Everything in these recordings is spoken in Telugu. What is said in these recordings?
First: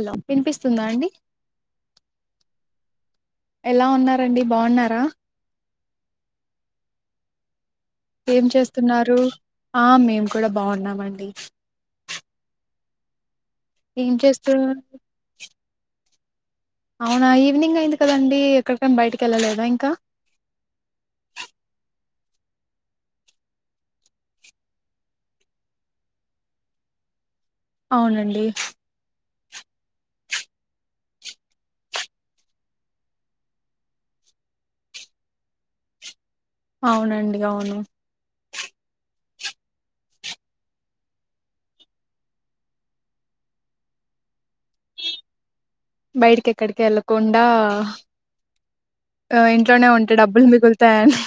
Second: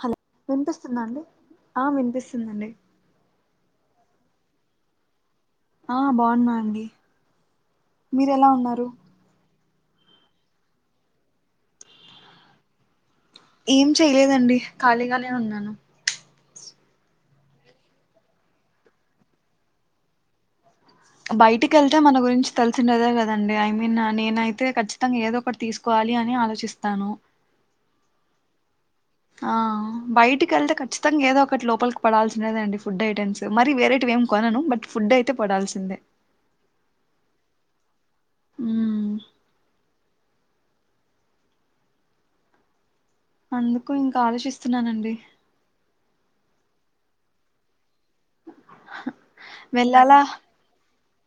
హలో వినిపిస్తుందా అండి, ఆ వినిపిస్తుందండి ఎలా ఉన్నారండి బాగున్నారా, ఆ బాగున్నా అండి మీరు ఏం ఎలా ఉన్నారు చేస్తున్నారు ఆ మేము కూడా బాగున్నామండి ఏం చెయలేదండి ఖాళీ గానే ఉన్నాను అవునా ఈవినింగ్ అయింది కదండి ఎక్కడికైనా బయటికి ఎల్లలేదా ఇంకా బయటికి వెళ్తే మన గురించి తెలిసినదే కదండి, ఐ మీన్ నేనైతే ఖచ్చితంగా ఏదో ఒకటి తీసుకోవాలి అని ఆలోచిస్తాను. అవునండి ఆ బయటికి వెళ్తే ఖచ్చితంగా ఏదో ఒకటి లోపలికి పడాల్సినదే అండి ఫుడ్ ఐటెమ్స్ మరి వేరేటివేం కొనను బట్ ఫుడ్ అయితే పడాల్సిందే అవునండి అవును ఉమ్ అందుకు ఇంకా ఆలోచిస్తున్నానండి బయటికెక్కడికి ఏళ్లకుండా ఆ ఇంట్లోనే ఉంటె వెళ్ళాలా డబ్బులు మిగులుతాయని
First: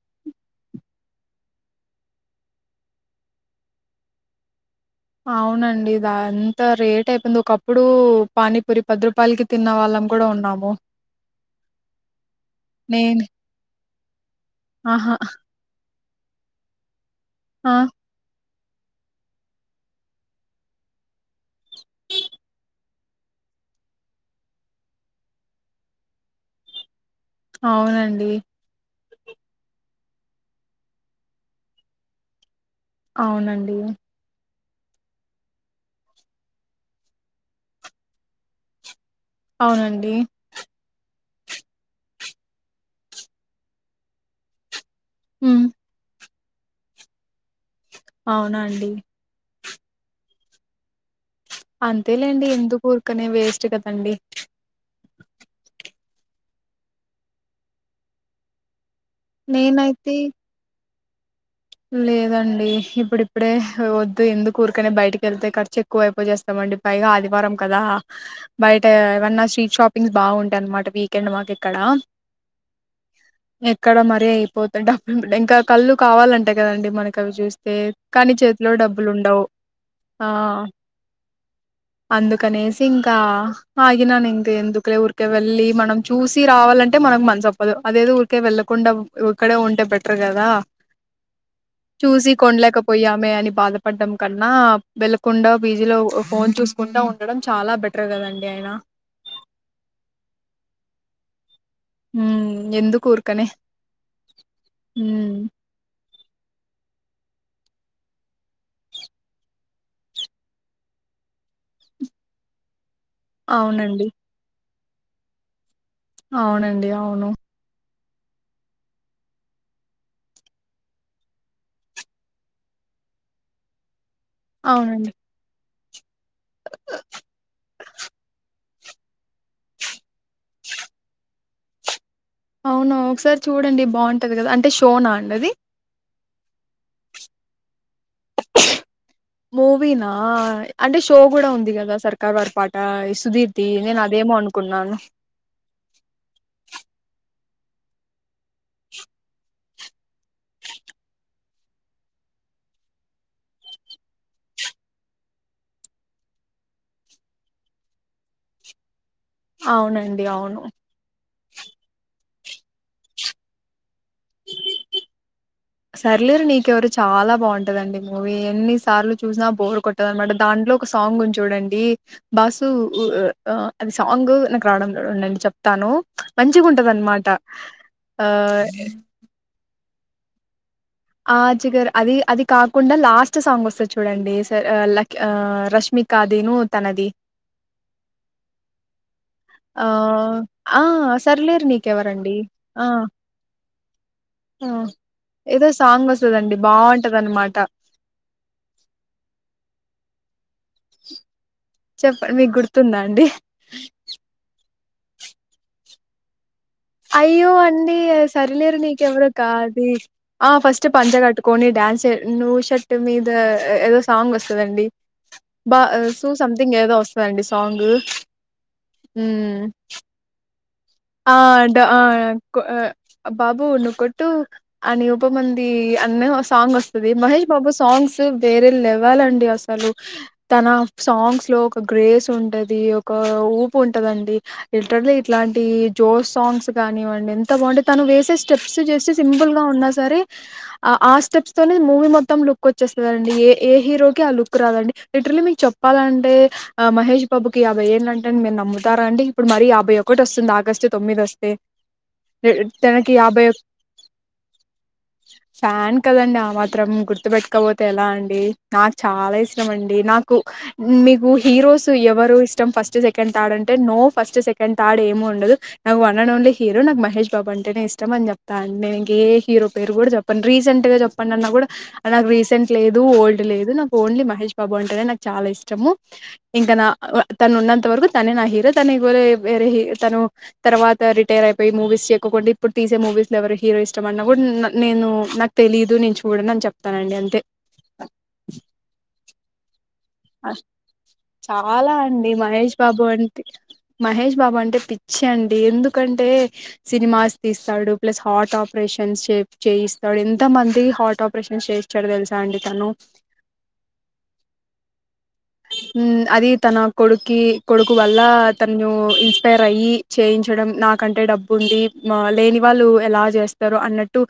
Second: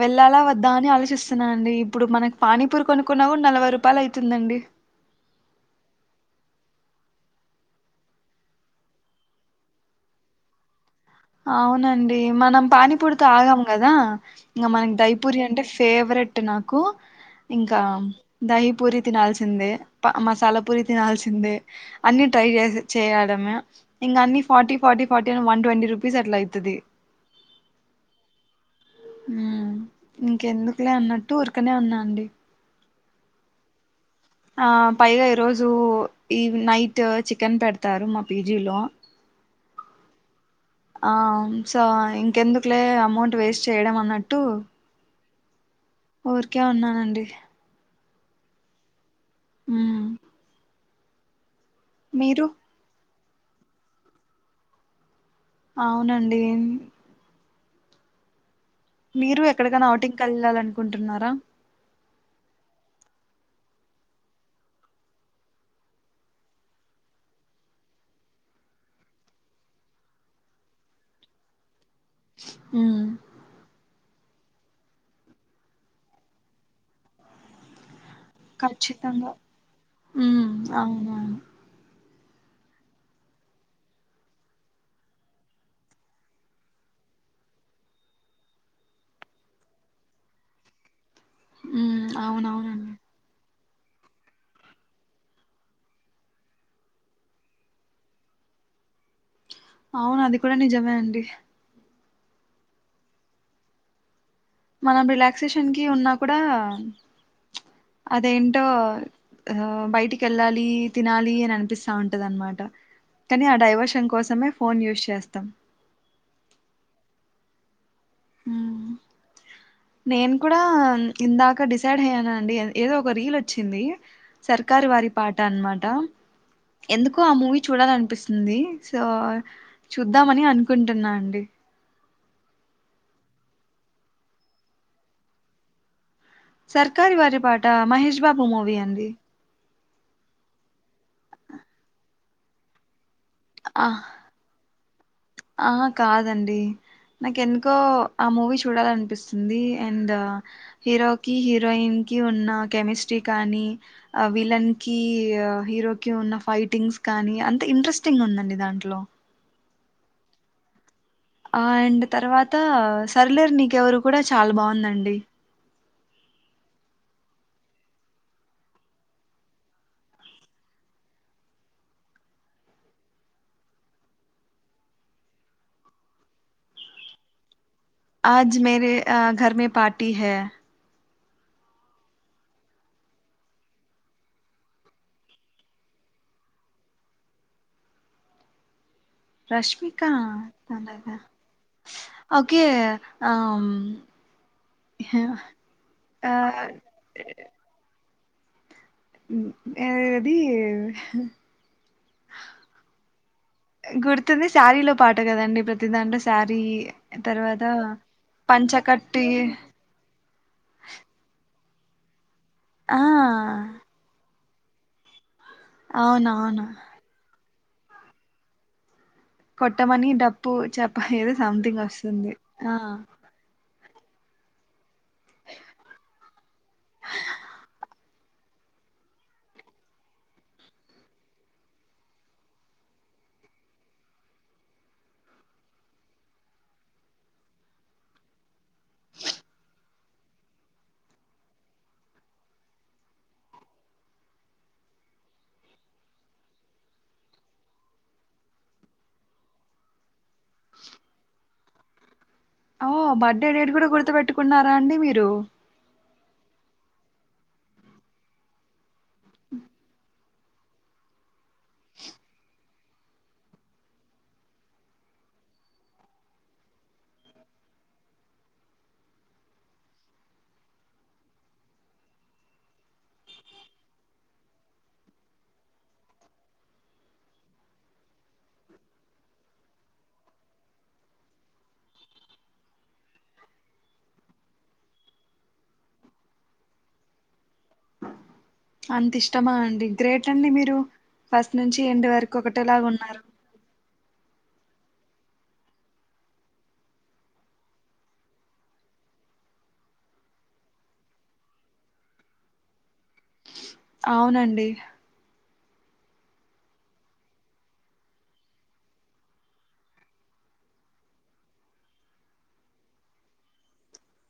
వెళ్ళాలా వద్దా అని ఆలోచిస్తున్నా అండి ఇప్పుడు మనకి పానీపూరీ కొనుక్కున్న కూడా నలభై రూపాయలు అయితుందండి అవునండి ఇది అంత రేట్ అయిపోంది ఒకప్పుడు పానీపూరి పది రూపాయలకి తిన్నవాళ్ళం కూడా ఉన్నాము అవునండి మనం నేను పానీపూరీతో ఆగాం గదా ఇంకా మనకి ఆహా దైపూరి అంటే ఫేవరెట్ అట్రే నాకు ఆ ఇంకా దహి పూరి తినాల్సిందే మసాలా పూరి తినాల్సిందే అన్ని ట్రై చే చేయడమే ఇంకా అన్ని ఫార్టీ ఫార్టీ ఫార్టీ అని వన్ ట్వంటీ రూపీ స్ట్ల్ అవుతుది అవునండి ఇంకెందుకులే అన్నట్టు ఉఊరికనే ఉన్నా అండి అవునండి ఆ పైగా ఈరోజు ఈ నైట్ చికెన్ పెడతారు మా పీజీలో అవునండి సో ఇంకెందుకులే అమౌంట్ వేస్ట్ చేయడం అన్నట్టు హ ఊరికే ఉన్నానండి అవునా అండి హ అంతేలేండి ఎందుర్ పక్కనే వేస్ట్ కదండి అవునండి మీరు ఎక్కడికైనా నేనైతే ఆవటింగ్కి వెళ్ళాలంటే కొంటన్నారా లేదండి ఇప్పుడిప్పుడే వద్దు ఎందుకు ఊరుకనే బయటకి వెళ్తే ఖర్చు ఎక్కువ అైపో చేస్తామండి పైగా ఆదివారం కదా బయట ఏమన్నా స్ట్రీట్ షాపింగ్స్ బాగుంటాయి అన్నమాట వీకెండ్ మాకు ఇక్కడ ఆ ఇక్కడ మరీ అయిపోతతుంది డబ్బులు ఇంకా కళ్ళు కావాలంటే అంతే కదండి మనకు అవి చూస్తే కానీ చేతిలో డబ్బులు ఖచ్చితంగా ఉండవు ఆ ఉ అవునాను అందుకనేసి ఇంకా ఆగినను ఇంక ఎందుకలే ఊరికే వెళ్ళి మనం చూసి రావాలంటే మనకు మంచిసు ఒప్పదు అదేది ఊరికే వెళ్ళకుండా ఇక్కడే ఉంటే బెటర్ కదా మ్మ్ చూసి అవునవునండి కొండలేకపోయామే అని బాధ పడ్డం కన్నా వెళ్లకుండా పీజీలో ఫోన్ చూసుకుంటడా ఉండడం చాలా బెటర్ కదండి ఆయన అవును అది కూడా నిజమే అండి ఉ ఎందు కూర్కనే మనం రిలాక్సేషన్ కి ఉన్నా కూడా అదేంటో ఆ బయటికి వెళ్ళాలి తినాలి అని అనిపిస్తా ఉంటది అనమాట కానీ ఆ అవునండి డైవర్షన్ కోసమే ఫోన్ యూస్ర్ చేస్తాం అవునండి అవును నేను కూడా ఇందాక డిసైడ్ అయ్యాను అండి ఏదో ఒక రీల్ వచ్చింది సర్క వారి అవునండి పాఠ అన్నమాట ఎందుకు ఆ మూవీ చూడాలనిపిస్తుంది సో చూద్దామని అనుకుంటున్నా అండి అవునా ఒకసారి చూడండి బాగుంటుంది కదా అంటే షోనా అండి అది సర్కారి వారి పాట మహేష్ బాబు మూవీ అండి [unintelligible] నా అంటే షో కూడా ఉంది కదా సర్కార్ వారి పాట ఇ సుదీర్తి నేను అదేమో అనుకున్నాను ఆ కాదండి నాకు ఎందుకో ఆ మూవీ చూడాలనిపిస్తుంది అండ్ హీరోకీ హీరోయిన్కి ఉన్న కెమిస్ట్రీ కానీ, విలన్ కి హీరో కీ ఉన్న ఫైటింగ్స్ కానీ, అంతే ఇంట్రెస్టింగ్ ఉందండి దాంట్లో అవునండి అవును ఆ అండ్ తర్వాత సర్లర్ నీకెవరు కూడా చాలా బాగుందండి సర్లేరు నీకెవరు చాలా బాగుంటదండి మూవీ, ఎన్ని సార్లు చూసినా బోర్ కొట్టద అనమాట దాంట్లో, ఒక సాంగ్ చూడండి బాసు ఉ అ అది సాంగ్ నాకు రావడం ఉండండి చెప్తాను, మంచిగా ఉంటది అనమాట ఆ అజ్ మేరె అ గర్ మే పా టి హై ఆ చిగర్ అది అది కాకుండా లాస్ట్ సాంగ్ వస్తాది చూడండి స లక్ అ రష్మిక దీను తనది ఆ రష్మిక ఆ తనగా సర్లేరు నీకెవరండి ఓకే ఆ ఆమ్, ఆ ఏదో సాంగ్ ఆ ఆ వస్తుందండి బాగుంటది అన్నమాట ఏ అది చెప్పండి మీకు గుర్తుందా అండి గుర్తుంది శారీలో పాట కదండి ప్రతి దాంట్లో శ అయ్యో అండి అది సరిలేరు పంచకట్టి నీకెవరు కాది ఆ ఫస్ట్ పంంచగాటు కొన్ని డాన్స్ర్ నుూ షట్టు ఆ మీద ఏదో సాంగ్ వస్ దండి బా సూ అవునవును సంథింగ్ ఏదో వస్తుందండి తాంగ్ కొట్టమనీ డప్పు చెప్ప ఏదో ఆంట సంథింగ్ ఆ వస్తుంది ఆ పా బాబు ఒకట్టు అని ఉపమంది అన్న సాంగ్ వస్తుది, మహేష్ బాబు సాంగ్స్ వేరే లెవాలండి అసలు, తన సాంగ్స్ లో ఒక గ్రేస్ ఉంటది, ఒక ఊపు ఉంటదండి ఇంటర్లో ఇట్లాంటి జోస్ సాంగ్స్ కానివ్వండి ఎంత బాంటే తను వేసే స్టెప్స్ చేసి సింపుల్ గా ఉన్నా సరే ఆ ఆ స్టెప్స్ తోనే మూవీ మొత్తం లుక్ వచ్చేస్తుాండి, ఏ ఏ హీరోకి ఆ లుక్ రాదండి లిటరలీ మీకు చెప్పాలంటే మహేష్ బాబుకి యాభై ఏళ్ళ అంటే మీరు నమ్ముతారా అండి, ఇప్పుడు మరి యాభై ఒకటి వస్తుంది ఆగస్టు. తొమ్మిది వస్తే ఓ తనకి యాభై బర్త్డే డేట్ కూడా గుర్తు పెట్టుకున్నారా అండి మీరు ఫ్యాన్ కదండి ఆ మాత్రం గుర్తు పెట్టుకపోతే ఎలా అండి నాకు చాలా ఇష్టం అండి నాకు మీకు హీరోస్ ఎవరు ఇష్టం ఫస్ట్ ఫస్ట్ సెకండ్ థర్డ్ అంటే నో ఫస్ట్ సెకండ్ థర్డ్ ఏమీ ఉండదు నాకు వన్ అండ్ ఓన్లీ హీరో నాకు మహేష్ బాబు అంటేనే ఇష్టం అని చెప్తా అ నేను ఇంక ఏ హీరో పేరు కూడా చెప్పను రీసెంట్ గా చెప్పండి అన్నా, కూడా నాకు రీసెంట్ లేదు ఓల్డ్ లేదు నాకు ఓన్లీ మహేష్ బాబు అంటేనే నాకు చాలా ఇష్టము, ఇంకా నా తను ఉన్నంత వరకు తనే నా హీరో తనువర వేరే తను తర్వాత రిటైర్ అయిపోయి మూవీస్ చెక్కకుండా ఇప్పుడు తీసే మూవీస్ లో ఎవరు హీరో ఇష్టం అన్నా కూడా నేను నాకు తెలిదు నేను చూడ అని చెప్తానండి అంతే అంత ఇష్టమా అండి గ్రేట్ అండి మీరు ఫస్ట్ నుంచి చాలా ఎండ్ అండి వరకు మహేష్ ఒకటేలాగా బాబు ఉన్నారు అంటే మహేష్ బాబు అంటే పిచ్చి అండి ఎందుకంటే సినిమాస్ తీస్తాడు ప్లస్ హార్ట్ ఆపరేషన్స్ చేయిస్తాడు ఎంతమంది హార్ట్ ఆపరేషన్స్ చేయిస్తాడు తెలుసా అండి తను అవునండి మ్ అది తన కొడుక్కి కొడుకు వల్ల తను ఇన్స్పైర్ అయ్యి చేయించడం నాకంటే డబ్బుంది లేని వాళ్ళు ఎలా చేస్తారు అన్నట్టు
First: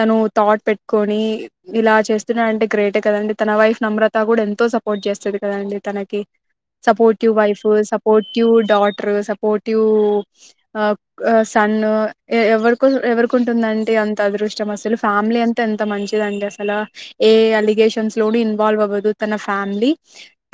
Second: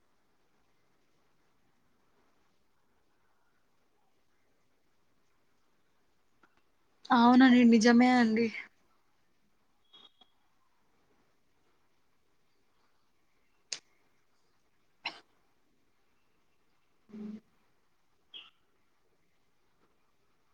తను థాట్ పెట్టుకొని ఇలా చేస్తున్నాడంటే గ్రేటే కదండి తన వైఫ్ నమ్రత కూడా ఎంతో సపోర్ట్ చేస్తది కదండి తనకి సపోర్టివ్ అవునండి వైఫ్ నిజమే అండి సపోర్టివ్ డాటర్ స పోటివ్ సన్ ఎవరి ఎవరికుంటుందంటి అంత అదృష్టం అసలు ఫ్యామిలీ అంతా ఎంత మంచిదండి అస అలా ఏ అలిగేషన్స్ లోని ఇన్వాల్వ్ అవ్వదు తన ఫ్యామిలీ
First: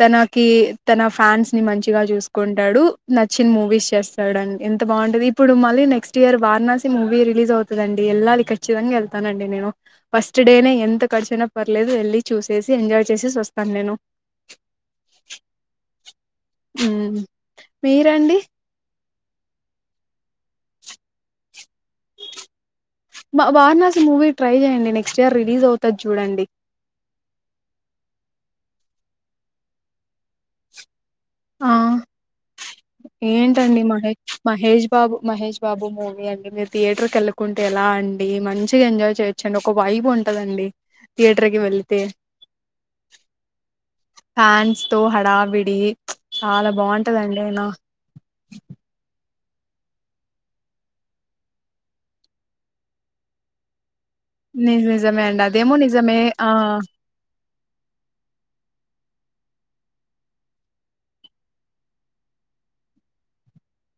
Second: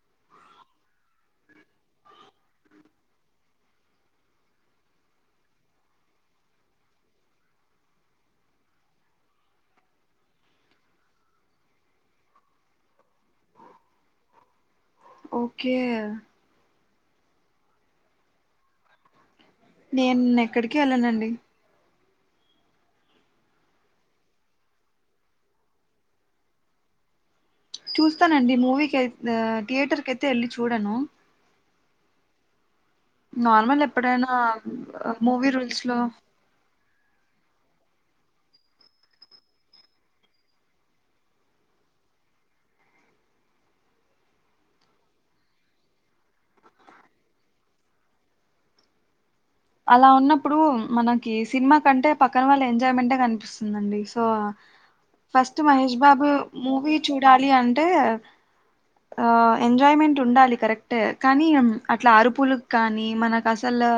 తనకి తన ఫ్యాన్స్ ని మంచిగా చూసుకుంటాడు నచ్చిన మూవీస్ చేస్తాడు అని ఎంత బాగుంటుంది ఇప్పుడు మళ్ళీ next year Varanasi movie release అవుతదండి వెళ్ళాలి ఖచ్చితంగా వెళ్తానండి నేను ఫస్ట్ డేనే ఎంత ఖర్చుయినా పర్లేదు వెళ్ళి చూసేసి ఎంజాయ్ చేసేసి వస్తాను నేను ఓకే మ్మ్ మీరండి నేను ఎక్కడికి వెళ్ళనండి వా వారణాసి మూవీ ట్రై చేయండి నెక్స్ట్ ఇయర్ రిలీజ్ అవుతాది చూడండి చూస్తానండి మూవీకై థియేటర్ కయితే ఎళ్ళి చూడను ఆ ఏంటండి నార్మల్ ఎప్పుడైనా మహేష్ మహేష్ బాబు మూవీ మహేష్ రూల్స్ బాబు లో మూవీ అండి మీరు థియేటర్కెళ్ళకుంటే ఎలా అం మంచిగా ఎంజాయ్ చేయొచ్చండి ఒక వైబొ ఉంటదండి థియేటర్ కి వెళితే ఫ్యాన్స్ తో హడావిడి చాలా బావుంటందండి అయినా అలా ఉన్నప్పుడు మనకి సినిమా కంటే పక్కన వాళ్ళ ఎంజాయ్మెంటే కనిపిస్తుందండి [unintelligible] ని నిజమే అండి ఫస్ట్ అదేమో మహేష్ నిజమే బాబు ఆ మూవీ చూడాలి అన్ టే ఆ ఎంజాయ్మెంట్ ఉండాలి కరెక్టే కానీ అట్లా అరుపులు క్కానీ మనక్ అసలు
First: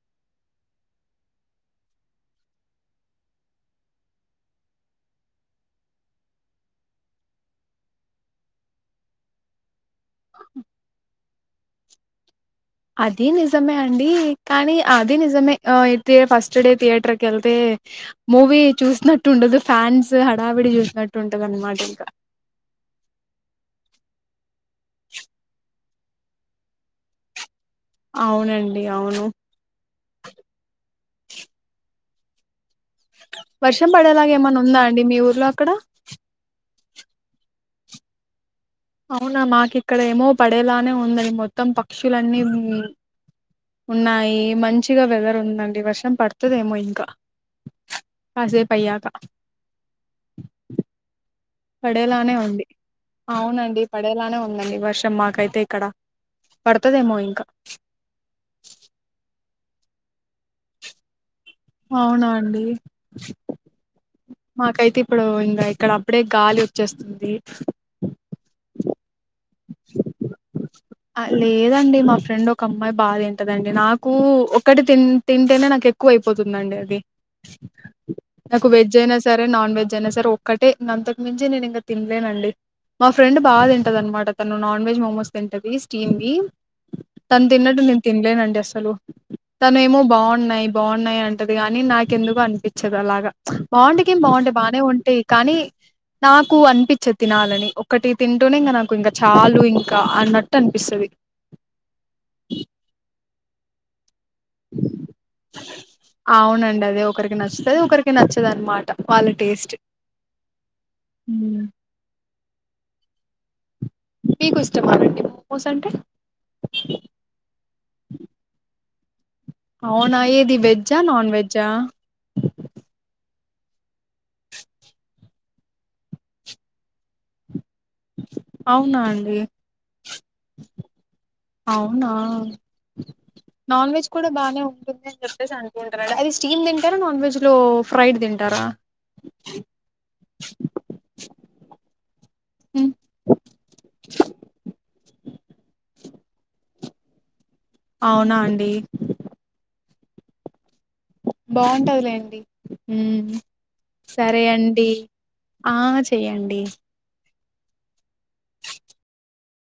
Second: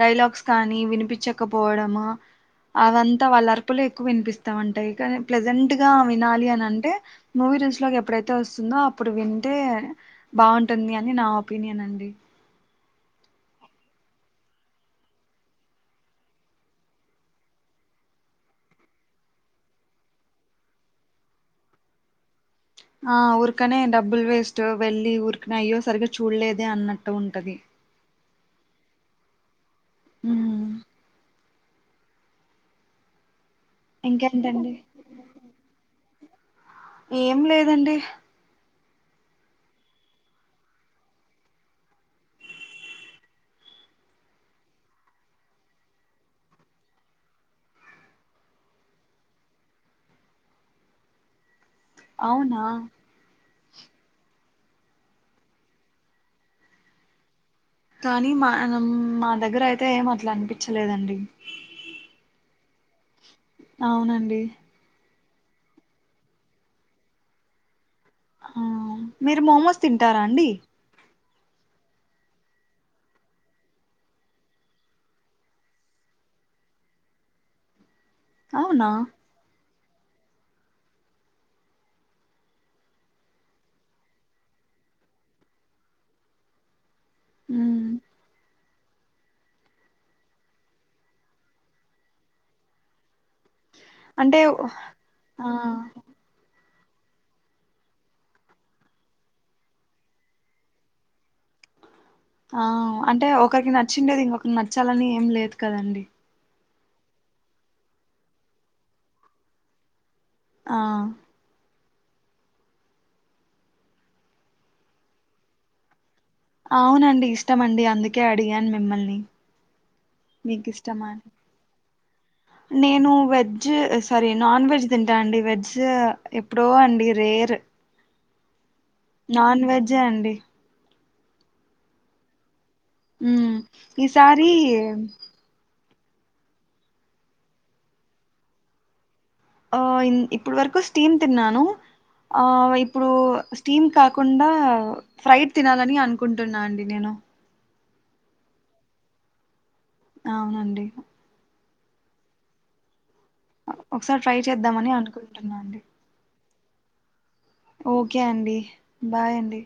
డైలాగ్స్ కానీ వినిపిచ్చకపోవడము అవంతా వాళ్ళరుపులు ఎక్కు వినిపిస్తామంటాయిమ కానీ ప్లెజెంట్గా వినాలి అని అంటే మూవీ రూల్స్లోకి ఎప్పుడైతే వస్తుందో అప్పుడు వింటే బావుంటుంది అని నా పీనియన్ అండి అది నిజమే అండి కానీ అది నిజమే అయితే ఫస్ట్ డే థియేటర్కెళ్తే మూవీ చూసినట్టు ఉండదు ఫ్యాన్స్ హడావిడి చూసినట్టు ఉంటది అన్నమాట ఇంక ఆ ఊర్కనే డబ్బులు వేస్ట్ వెళ్ళి ఊరికనే అయ్యో సరిగా చూడలేదే అన్నట్టు ఉంటది అవునండి అవును మ్మ్ వర్షం పడేలాగ ఏమన్నా ఇంకేంటండి ఉందా అండి మీ ఊర్లో అక్కడ ఏం లేదండి అవునా మాకిక్కడ ఏమో పడేలానే ఉందని మొత్తం పక్షులన్నీ ఉం వున్నాయి మంచిగా వెదర్ ఉందండి వర్షం పడుతదేమో ఇంక కాసేపయ్యాక పడేలానే అవునా ఉంంది అవునం ది పడేలానే ఉందండి వర్షం మాకైతే ఇక్కడ పడుతదేమో ఇంక కానీ మా మా దగ్గరయితే ఏం అట్లా అనిపిచ్చలేదండి అవునా అండి అవునండి మాకైతే ఇప్పుడు ఇంక ఇక్కడ అప్పుడే గాలి వచ్చేస్తుంది ఆ మీరు మోమోస్ తింటారా అండి అ లేదండి మా ఫ్రెండ్ ఒక అమ్మాయి బా తింటదండి నాకు ఒకటి తింటేనే నాకెక్కువ అయిపోతుందండి అది నాకు అవునా వెజ్ అయినా సరే నాన్ వెజ్ జనాసరే ఒక్కటే ఇ అంతకు మించి నేను ఇంక తినలేనండి మా ఫ్రెండ్ బా తింటదనమాట తను నాన్ వెజ్ మోమోస్ తింటది స్టీమ్ వి తను తిన్నట్టు ఉమ్ నేను తినలేనండి అస్ సలు తను ఏమో బాగున్నాయి బాగున్నాయి అంటది గాని నాకెందుకొ అనిపించదు అలాగ బాగుండెకేం అంటే బాగుంటయి బానె ఉంటయి ఆ కానీ నాకు అం పిచ్చద్ తినాలని ఒకటి తింటూనె ఇంక నాకు ఇంక చాలు ఇంక అన్నట్టు అనిపిస్తది ఆ అంటే ఒకరికి నచ్చిండేది ఇంకొ నచ్చాలని ఏం లేదు కదండి అవునండి అదే ఒకరికి నచ్చుతది ఒకరికి నచ్చదు అన్నమాట వాళ్ళ టేస్ట్ ఆ హ్మ్. మీకు ఇష్టంమా నండి మోమోస్ అంటె అవునండి ఇష్టమండి అందుకే అడిగాను మిమ్మల్ని అవునా ఏది మీకు వెజ్జా ఇష్టమా నాన్ వెజ్జా నేను వెజ్ సారీ నాన్ వెజ్ తింటా అండి వెజ్ ఎప్పుడో అండి రేరు అవునా అండి నాన్ వెజ్జే అండి అవునా ఉమ్ నాన్ వెజ్ కూడా ఈసారి బానే ఉంటుంది అని చెప్పేసాను ఉంటదండి అది స్టీమ్ తింటారా నాన్ వెజ్ లో ఫ్రైడ్ తింటారా ఆ ఇప్పుడు వరకు స్టీమ్ తిన్నాను ఆ హ్మ్. ఇప్పుడు స్టీమ్ కాకుండా ఫ్రైడ్ తినాలని అనుకుంటున్నా అండి నెను అవునా అండి అవునండి బాగుంటదిలేండి ఒకసారి ట్రై సరే అండి చేద్దామని అనుకుంటున్నా ఆ చెయండి ఓకె అండి బాయ్ అండి